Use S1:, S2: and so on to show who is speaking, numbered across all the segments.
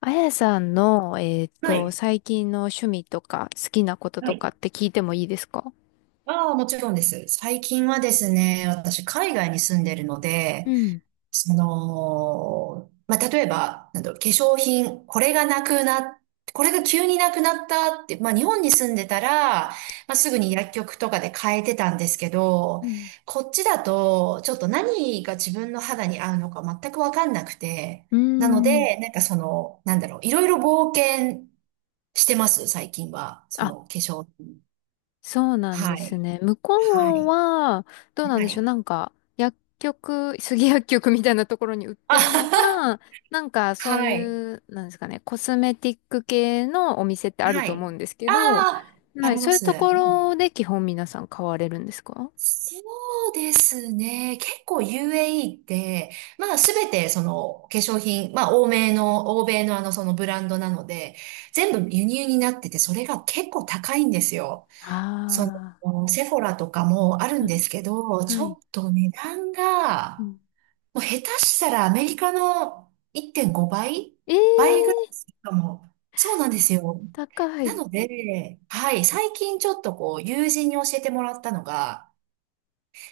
S1: あやさんの、
S2: はい。
S1: 最近の趣味とか好きなこと
S2: は
S1: とか
S2: い。
S1: って聞いてもいいですか？
S2: ああ、もちろんです。最近はですね、私、海外に住んでるの
S1: う
S2: で、
S1: ん。
S2: その、まあ、例えば、なんだろう、化粧品、これが急になくなったって、まあ、日本に住んでたら、まあ、すぐに薬局とかで買えてたんですけど、
S1: うん。
S2: こっちだと、ちょっと何が自分の肌に合うのか全くわかんなくて、
S1: うー
S2: なの
S1: ん。
S2: で、なんかその、なんだろう、いろいろ冒険してます、最近は。そ
S1: あ、
S2: の化粧品。
S1: そうなんで
S2: は
S1: す
S2: い。
S1: ね。向
S2: は
S1: こう
S2: い。
S1: は、どうなん
S2: は
S1: でしょう。
S2: い。
S1: なんか、薬局、杉薬局みたいなところに売って
S2: あ
S1: るの
S2: は
S1: か、なんか
S2: は。
S1: そう
S2: はい。
S1: いう、なんですかね、コスメティック系のお店ってある
S2: は
S1: と思
S2: い。
S1: うんですけ
S2: あ
S1: ど、
S2: あ、あ
S1: はい、
S2: り
S1: そ
S2: ま
S1: ういう
S2: す。は
S1: と
S2: い。
S1: ころで基本皆さん買われるんですか？
S2: そうですね。結構 UAE って、まあすべてその化粧品、まあ欧米のあのそのブランドなので、全部輸入になってて、それが結構高いんですよ。そ
S1: あ
S2: の、セフォラとかもある
S1: あ
S2: ん
S1: ー、
S2: ですけど、
S1: は
S2: ち
S1: い。は
S2: ょ
S1: い。
S2: っと値段
S1: う
S2: が、
S1: ん。
S2: もう下手したらアメリカの1.5倍
S1: え
S2: ぐらい
S1: え、
S2: するかも。そうなんですよ。
S1: 高
S2: な
S1: い。
S2: ので、はい、最近ちょっとこう、友人に教えてもらったのが、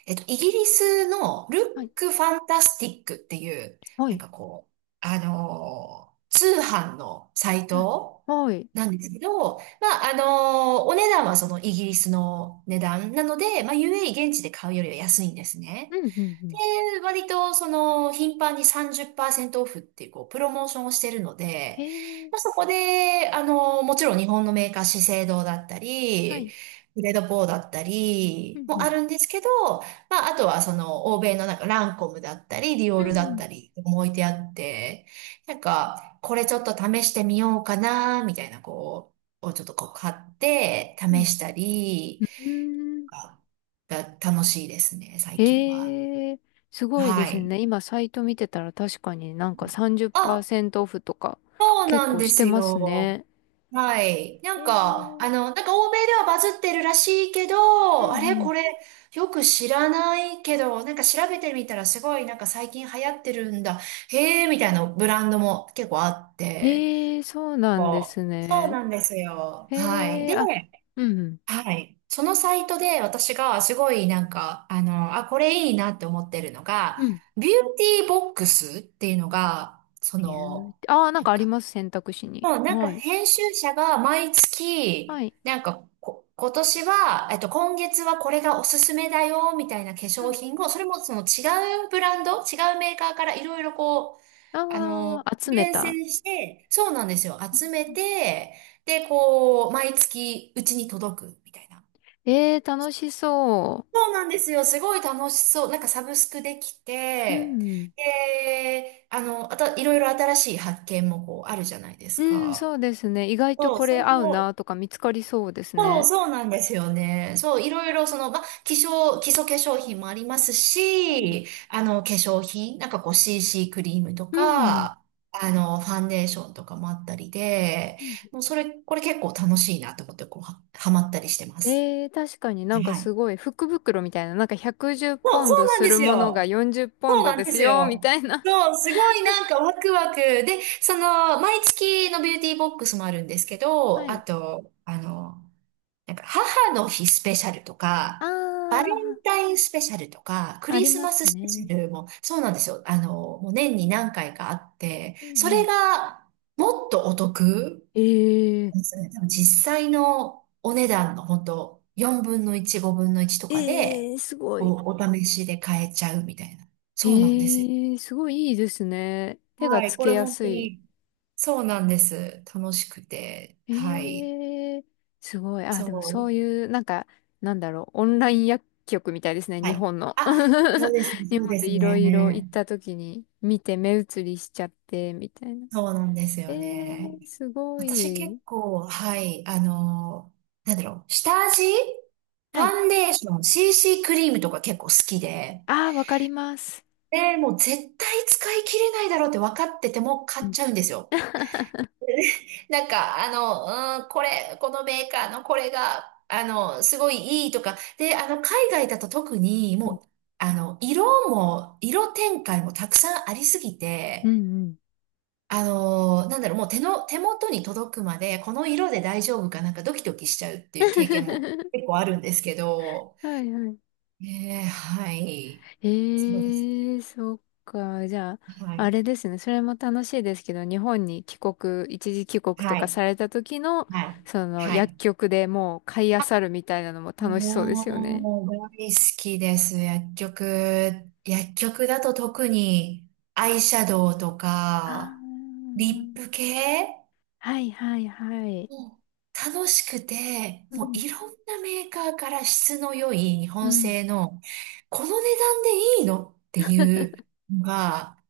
S2: イギリスのルッ
S1: はい。
S2: クファンタスティックっていう、
S1: は
S2: なん
S1: い。
S2: かこう、通販のサイ
S1: はい。
S2: ト
S1: はい。
S2: なんですけど、まあ、お値段はそのイギリスの値段なので、まあ、UAE 現地で買うよりは安いんです
S1: う
S2: ね。
S1: ん、うん、うん。
S2: で、割と、その、頻繁に30%オフっていう、こう、プロモーションをしてるの
S1: へ
S2: で、
S1: え、
S2: まあ、そこで、あの、もちろん日本のメーカー、資生堂だった
S1: は
S2: り、
S1: い。
S2: グレードポーだった
S1: う
S2: り
S1: ん、う
S2: もあ
S1: ん。
S2: るんですけど、まあ、あとはその、欧米のなんか、ランコムだったり、ディオ
S1: う
S2: ールだっ
S1: ん、
S2: たり、置いてあって、なんか、これちょっと試してみようかな、みたいな、こう、をちょっとこう、買って、
S1: う
S2: 試
S1: ん。
S2: したり、
S1: うん。うーん。
S2: がが楽しいですね、最近は。
S1: へえ、すごいで
S2: は
S1: す
S2: い。
S1: ね。今、サイト見てたら確かになんか
S2: あ、
S1: 30%オフとか
S2: そう
S1: 結
S2: なん
S1: 構
S2: で
S1: して
S2: す
S1: ます
S2: よ。
S1: ね。
S2: はい。な
S1: へ
S2: んか、
S1: え、
S2: あの、なんか欧米ではバズってるらしいけ
S1: うん、
S2: ど、あれ
S1: うん。
S2: これよく知らないけど、なんか調べてみたらすごいなんか最近流行ってるんだ。へえ、みたいなブランドも結構あって。
S1: ええ、そうなんで
S2: そ
S1: す
S2: うそう
S1: ね。
S2: なんですよ。
S1: へ
S2: はい。
S1: え、
S2: で、
S1: あ、うん、うん。
S2: はい。そのサイトで私がすごいなんか、あの、あ、これいいなって思ってるの
S1: う
S2: が、
S1: ん。
S2: ビューティーボックスっていうのが、そ
S1: ビュー
S2: の、
S1: ティああー、なん
S2: な
S1: か
S2: ん
S1: あり
S2: か、
S1: ます、選択肢に。
S2: もうなんか
S1: はい。
S2: 編集者が毎
S1: は
S2: 月、
S1: い。
S2: なんかこ、今年は、今月はこれがおすすめだよ、みたいな化
S1: う
S2: 粧
S1: ん。
S2: 品を、それもその違うブランド、違うメーカーからいろいろこう、あ
S1: あ
S2: の、
S1: あ、集め
S2: 厳
S1: た。
S2: 選して、そうなんですよ。集めて、で、こう、毎月うちに届く、みたいな。
S1: えー、楽しそ
S2: そうなんですよ。すごい楽しそう。なんかサブスクでき
S1: う。う
S2: て、
S1: ん。
S2: で、あの、あと、いろいろ新しい発見もこう、あるじゃないで
S1: う
S2: す
S1: ん、そ
S2: か。
S1: うですね。意外と
S2: そう、
S1: こ
S2: そ
S1: れ
S2: れ
S1: 合う
S2: を
S1: なとか見つかりそうです
S2: そう、
S1: ね。
S2: そうなんですよね。そう、いろいろその、まあ、化粧、基礎化粧品もあります
S1: うん。
S2: し、あの、化粧品、なんかこう CC クリームと
S1: うん。
S2: か、あの、ファンデーションとかもあったりで、
S1: うん。
S2: もうそれ、これ結構楽しいなと思って、こう、はまったりしてます。
S1: えー、確かになんか
S2: は
S1: す
S2: い。
S1: ごい福袋みたいな、なんか110
S2: そ
S1: ポ
S2: う、
S1: ン
S2: そ
S1: ド
S2: うなん
S1: す
S2: で
S1: る
S2: す
S1: ものが
S2: よ。
S1: 40ポ
S2: そ
S1: ン
S2: う
S1: ド
S2: なん
S1: で
S2: で
S1: す
S2: す
S1: よ、み
S2: よ。
S1: たいな。
S2: そう、すごいなんかワクワク。で、その、毎月のビューティーボックスもあるんですけ
S1: は
S2: ど、あ
S1: い。
S2: と、あの、なんか母の日スペシャルとか、
S1: あ
S2: バレン
S1: ー、
S2: タインスペシャルとか、ク
S1: あ
S2: リ
S1: り
S2: ス
S1: ま
S2: マ
S1: す
S2: ススペシャ
S1: ね。
S2: ルもそうなんですよ。あの、もう年に何回かあって、
S1: うんう
S2: それ
S1: ん。
S2: がもっとお得
S1: えー、
S2: なんですよね。多分実際のお値段の本当4分の1、5分の1とか
S1: え
S2: で、
S1: えー、すごい。
S2: お試しで買えちゃうみたいな。
S1: え
S2: そうなんですよ。
S1: ー、すごいいいですね。手が
S2: は
S1: つ
S2: い。こ
S1: け
S2: れ
S1: や
S2: 本
S1: す
S2: 当
S1: い。
S2: に、そうなんです。楽しくて。はい。
S1: ええ、すごい。あ、
S2: そ
S1: でもそう
S2: う。
S1: いう、なんか、なんだろう、オンライン薬局みたいですね、
S2: は
S1: 日
S2: い。
S1: 本の。
S2: あ、そうですね。
S1: 日
S2: そう
S1: 本
S2: で
S1: で
S2: す
S1: いろいろ行っ
S2: ね。
S1: た時に見て目移りしちゃって、みたいな。
S2: そうなんです
S1: え
S2: よね。
S1: え、すご
S2: 私結
S1: い。
S2: 構、はい、あの、なんだろう、下味フ
S1: は
S2: ァ
S1: い。
S2: ンデーション、CC クリームとか結構好きで、
S1: ああ、わかります。
S2: で、もう絶対使い切れないだろうって分かってても買
S1: う
S2: っ
S1: ん、
S2: ちゃうんですよ。なんか、あの、うん、これ、このメーカーのこれが、あの、すごいいいとか、で、あの、海外だと特に
S1: うん、
S2: もう、あの、色も、色展開もたくさんありすぎ
S1: うん
S2: て、
S1: うん。
S2: あのーなんだろう、もう手元に届くまで、この色で大丈夫かなんかドキドキしちゃうっていう経験も 結構あるんですけど、
S1: はいはい。
S2: ねえー、はい。そうです
S1: ええ、そっか。じゃあ、
S2: ね。は
S1: あ
S2: い。
S1: れですね。それも楽しいですけど、日本に帰国、一時帰国と
S2: は
S1: か
S2: い。
S1: された時の、
S2: はい。
S1: その
S2: は
S1: 薬
S2: い。
S1: 局でもう買い漁るみたいなのも楽しそうですよね。
S2: もう、大好きです。薬局。薬局だと特に、アイシャドウと
S1: あ
S2: か、
S1: ー、
S2: リップ系
S1: はいはいはい。
S2: もう楽しくて、
S1: う
S2: もう
S1: ん。
S2: いろんなメーカーから質の良い日
S1: う
S2: 本
S1: ん。
S2: 製の、この値段でいいのっていうのが、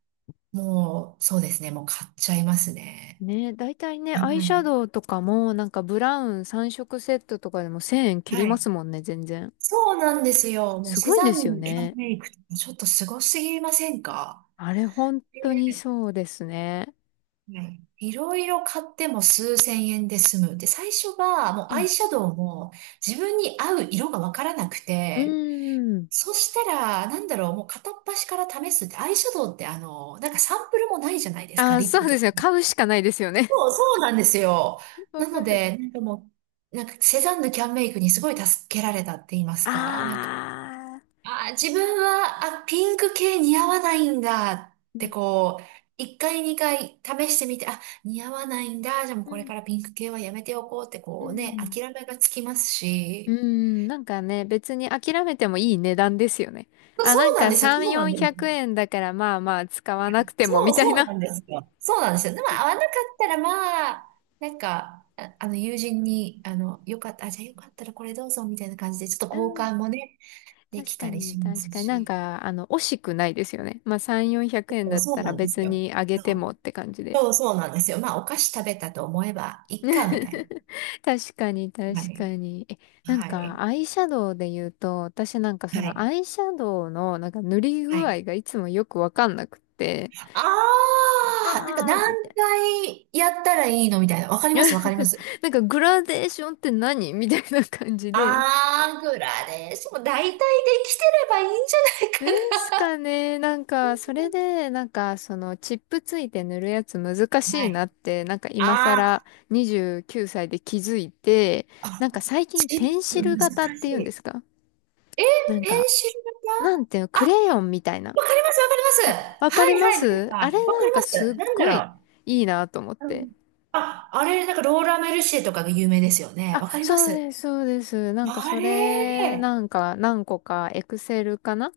S2: もうそうですね、もう買っちゃいますね。
S1: ね、大体ね、アイ
S2: はい。
S1: シャドウとかも、なんかブラウン3色セットとかでも1000円切り
S2: は
S1: ま
S2: い。
S1: すもんね、全然。
S2: そうなんですよ。もう
S1: す
S2: セ
S1: ごいん
S2: ザ
S1: ですよ
S2: ンヌの
S1: ね。
S2: メイクってちょっとすごすぎませんか？
S1: あれ、本当にそうですね。
S2: はい。いろいろ買っても数千円で済む。で、最初はもう
S1: う
S2: ア
S1: ん。
S2: イシャドウも自分に合う色がわからなく
S1: う
S2: て、
S1: ーん。
S2: そしたら、なんだろう、もう片っ端から試すって、アイシャドウってあの、なんかサンプルもないじゃないです
S1: あ
S2: か、
S1: あ、
S2: リッ
S1: そ
S2: プ
S1: うで
S2: とか
S1: すよ。
S2: ね。
S1: 買うしかないですよね。
S2: そう、そうなんですよ。
S1: わ
S2: なの
S1: かる。
S2: で、なんかもう、なんかセザンヌキャンメイクにすごい助けられたって言います
S1: あ
S2: か、なんか、
S1: あ。
S2: あー、自分は、あ、ピンク系似合わないんだっ
S1: う
S2: て
S1: ん。
S2: こう、一回二回試してみて、あ、似合わないんだ、じゃあもう
S1: う
S2: これ
S1: ん。
S2: からピンク系はやめておこうって
S1: う
S2: こうね、
S1: ん
S2: 諦めがつきます
S1: う
S2: し、
S1: ん。なんかね、別に諦めてもいい値段ですよね。あ、
S2: そ
S1: なん
S2: うなん
S1: か
S2: ですよ、
S1: 3、
S2: そうなんで
S1: 400
S2: す。
S1: 円だからまあまあ使わなくても
S2: そ
S1: み
S2: う、
S1: たい
S2: そうな
S1: な。
S2: んですよ。そうなんですよ。でも会わなかったら、まあ、なんか、友人に、あの、よかった、あ、じゃあよかったらこれどうぞ、みたいな感じで、ちょっ
S1: う
S2: と交
S1: ん。
S2: 換もね、で
S1: 確
S2: き
S1: か
S2: たり
S1: に、
S2: しま
S1: 確
S2: す
S1: かに。なん
S2: し。
S1: か、惜しくないですよね。まあ3、400円
S2: そ
S1: だ
S2: う
S1: っ
S2: そう
S1: たら
S2: なんです
S1: 別
S2: よ。
S1: にあげ
S2: そ
S1: てもっ
S2: う、
S1: て感じで。
S2: そうそうなんですよ。まあ、お菓子食べたと思えば、いっか、みたい
S1: 確かに、
S2: な。は
S1: 確か
S2: い。
S1: に。え、なん
S2: はい。
S1: か、アイシャドウで言うと、私なんかそ
S2: は
S1: の
S2: い。
S1: アイシャドウのなんか塗り
S2: は
S1: 具
S2: い。
S1: 合がいつもよくわかんなくて、
S2: あー、なんか
S1: あー、
S2: 何
S1: みたい
S2: 回やったらいいのみたいな。わかり
S1: な。
S2: ます、わかりま す。
S1: なんかグラデーションって何みたいな感じで。
S2: あー、グラデーション、大体できてればいいんじゃ
S1: で
S2: ない
S1: す
S2: かな。
S1: かね。なんか、それで、なんか、その、チップついて塗るやつ難し
S2: は
S1: いな
S2: い。
S1: って、なんか今更
S2: あ
S1: 29歳で気づいて、
S2: ーあ、
S1: なんか最近ペ
S2: チ
S1: ン
S2: ッ
S1: シ
S2: プ
S1: ル
S2: 難し
S1: 型っていうんで
S2: い。
S1: すか？
S2: え、
S1: なん
S2: ペ
S1: か、
S2: ンシル
S1: なん
S2: 型
S1: ていうの、クレヨンみたいな。
S2: わかります、わかります。は
S1: あ、わかり
S2: い、は
S1: ま
S2: い、な
S1: す。
S2: ん
S1: あれ、
S2: か、わ
S1: な
S2: かり
S1: ん
S2: ま
S1: かすっ
S2: す。なんだ
S1: ごい
S2: ろ
S1: いいなと思っ
S2: う。う
S1: て。
S2: んあ、あれ、なんかローラーメルシエとかが有名ですよね。
S1: あ、
S2: わかりま
S1: そう
S2: す。
S1: です、そうです。なんか
S2: あ
S1: それ、
S2: れ、
S1: なんか何個か、エクセルかなっ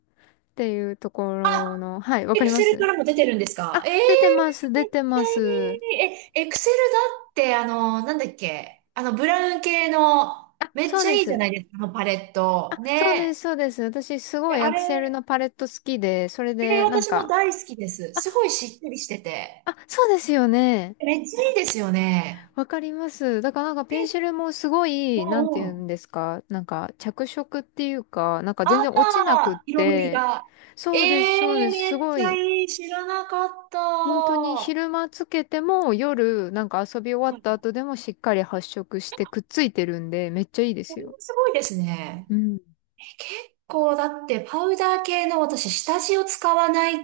S1: ていうとこ
S2: あ、
S1: ろの、はい、わ
S2: エ
S1: か
S2: ク
S1: りま
S2: セルか
S1: す。
S2: らも出てるんですか？
S1: あ、
S2: ええー、
S1: 出てます、
S2: め
S1: 出
S2: っ
S1: て
S2: ちゃ
S1: ます。
S2: いい。え、エクセルだって、あの、なんだっけ、あの、ブラウン系の、
S1: あ、
S2: めっ
S1: そう
S2: ちゃ
S1: で
S2: いいじゃ
S1: す。
S2: ないですか、あのパレット。
S1: あ、そうで
S2: ね。
S1: す、そうです。私す
S2: え
S1: ごい
S2: あ
S1: エクセル
S2: れ、
S1: のパレット好きで、それ
S2: えー、
S1: でなん
S2: 私も
S1: か、
S2: 大好きです。す
S1: あ、
S2: ごいしっとりしてて。
S1: あ、そうですよね。
S2: めっちゃいいですよね。
S1: わかります。だからなんかペンシ
S2: え、
S1: ルもすご
S2: う
S1: い、なんて
S2: んう
S1: 言うん
S2: ん。
S1: ですか、なんか着色っていうか、なんか全
S2: あ
S1: 然落ちなくっ
S2: あ、色のり
S1: て、
S2: が。え
S1: そうです、そうで
S2: ー、
S1: す、
S2: め
S1: す
S2: っ
S1: ご
S2: ちゃ
S1: い。
S2: いい。知らなかった。
S1: 本当に
S2: は
S1: 昼間つけても夜なんか遊び終わった
S2: い。
S1: 後でもしっかり発色してくっついてるんで、めっちゃいいで
S2: こ
S1: す
S2: れも
S1: よ。
S2: すごいですね。
S1: うん。
S2: え結構だってパウダー系の私下地を使わない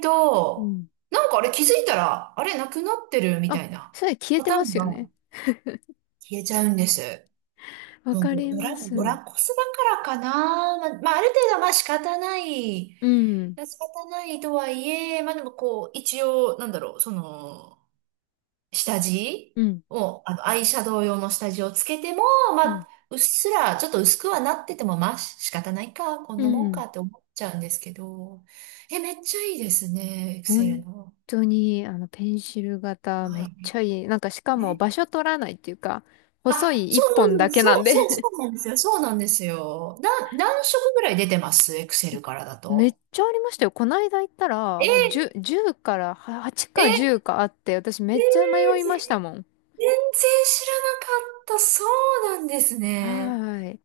S1: う
S2: と、
S1: ん。
S2: なんかあれ気づいたら、あれなくなってるみた
S1: あ、
S2: いな
S1: それ消え
S2: パ
S1: て
S2: ター
S1: ま
S2: ン
S1: す
S2: が
S1: よね。
S2: 消えちゃうんです。
S1: わ
S2: そ
S1: か
S2: う
S1: ります。
S2: ド
S1: う
S2: ラコスだからかな。まあ、まあある程度はまあ仕方ない。
S1: ん。
S2: 仕方ないとはいえ、まあでもこう、一応、なんだろう、その、下地
S1: うん。
S2: を、あの、アイシャドウ用の下地をつけても、
S1: う
S2: ま
S1: ん。
S2: あ、うっすら、ちょっと薄くはなってても、まあ仕方ないか、こん
S1: う
S2: なもん
S1: ん。
S2: かって思っちゃうんですけど。え、めっちゃいいですね、エクセル
S1: 本
S2: の。
S1: 当に、ペンシル型、め
S2: は
S1: っち
S2: い。
S1: ゃいい。なんか、しかも場
S2: ね
S1: 所取らないっていうか、細
S2: あ、
S1: い
S2: そ
S1: 一本だ
S2: う
S1: けな
S2: そ
S1: ん
S2: うそう、
S1: で
S2: そう、そうなんですよ。そうなんですよ。何色ぐらい出てます？エクセ
S1: え、
S2: ルからだ
S1: めっ
S2: と。
S1: ちゃありましたよ。こないだ行った
S2: え、
S1: ら、10、
S2: え、
S1: じゅうからは8
S2: え、え
S1: か10かあって、私め
S2: ー
S1: っちゃ迷いましたもん。
S2: 全然知らなかった。そうなんです
S1: は
S2: ね。
S1: ーい。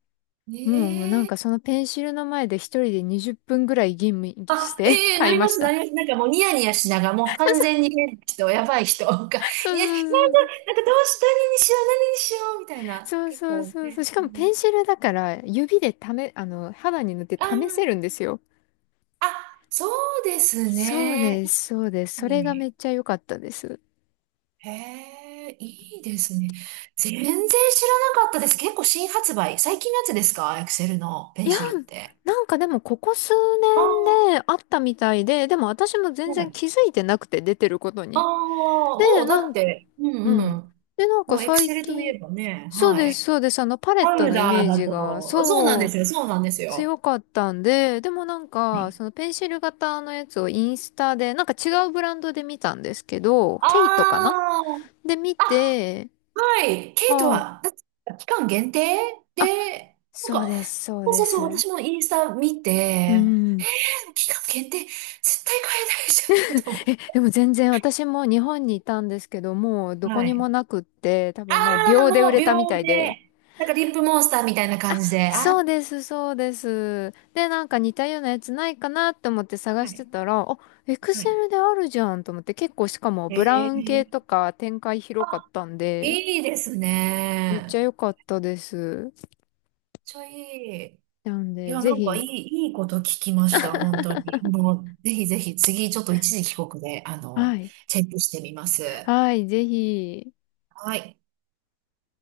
S1: もうなん
S2: え
S1: か
S2: え
S1: そのペンシルの前で一人で20分ぐらい吟味し
S2: あ、
S1: て
S2: ええな
S1: 買い
S2: り
S1: ま
S2: ま
S1: し
S2: す、な
S1: た。
S2: ります。なんかもうニヤニヤしながら、もう完全に変な人、やばい人が、いや、なんか、な
S1: そうそうそう
S2: んかどうし、何に
S1: そう。
S2: しよう、何にしよう、みたいな。
S1: そう
S2: 結
S1: そう
S2: 構
S1: そうそう。
S2: ね。
S1: しかも
S2: う
S1: ペ
S2: ん
S1: ンシルだから指で試、あの、肌に塗って
S2: あ
S1: 試せ
S2: ー、
S1: るんですよ。
S2: あ、そうです
S1: そう
S2: ね。
S1: です、そうです。そ
S2: う
S1: れがめっ
S2: ん
S1: ちゃ良かったです。
S2: へえ、いいですね。全然知らなかったです。結構新発売。最近のやつですか？エクセルのペ
S1: い
S2: ン
S1: や、
S2: シルって。
S1: なんかでもここ数
S2: ああ、
S1: 年であったみたいで、でも私も全
S2: は
S1: 然
S2: い。
S1: 気づいてなくて出てること
S2: あ
S1: に。
S2: あ、も
S1: で、
S2: うだ
S1: な
S2: っ
S1: ん、
S2: て、う
S1: う
S2: んう
S1: ん。
S2: ん。
S1: で、なん
S2: も
S1: か
S2: うエク
S1: 最
S2: セルとい
S1: 近、
S2: えばね、
S1: そう
S2: は
S1: です、
S2: い。
S1: そうです。パレッ
S2: パ
S1: ト
S2: ウ
S1: のイ
S2: ダ
S1: メ
S2: ー
S1: ー
S2: だ
S1: ジが、
S2: と、そうなんで
S1: そ
S2: す
S1: う、
S2: よ、そうなんですよ。
S1: 強かったんで、でもなん
S2: は
S1: か、
S2: い。
S1: そのペンシル型のやつをインスタで、なんか違うブランドで見たんですけど、ケイトか
S2: あ
S1: なで見
S2: あ、あ、
S1: て、
S2: はい。ケイト
S1: あ
S2: は、だって期間限定
S1: あ、
S2: で、なん
S1: そう
S2: か、
S1: です、そう
S2: そう
S1: で
S2: そうそう、
S1: す。
S2: 私もインスタ見
S1: う
S2: て、
S1: ん。
S2: 期間限定、絶対買えないじゃん。
S1: でも全然私も日本にいたんですけど、もうどこ
S2: は
S1: に
S2: い。
S1: もなくって、多
S2: あ
S1: 分もう
S2: あ、
S1: 秒で
S2: も
S1: 売
S2: う
S1: れ
S2: 秒
S1: たみたい
S2: で、
S1: で。
S2: なんかリップモンスターみたいな感じで。あ
S1: そう
S2: あ、
S1: です、そうです。で、なんか似たようなやつないかなって思って探
S2: は
S1: して
S2: い。
S1: たら、あ、エク
S2: は
S1: セ
S2: い。
S1: ルであるじゃんと思って、結構しかもブラウン系
S2: え
S1: と
S2: え
S1: か展開広かったんで、
S2: いいです
S1: めっち
S2: ね。
S1: ゃ
S2: めっ
S1: 良かったです。
S2: ちょいい。
S1: なん
S2: い
S1: で、
S2: や、な
S1: ぜ
S2: んかい
S1: ひ、
S2: い、いいこと聞きました、本当に。もう、ぜひぜひ、次、ちょっと一時帰国で、あ
S1: は
S2: の、
S1: い。
S2: チェックしてみます。
S1: はい、ぜひ。
S2: はい。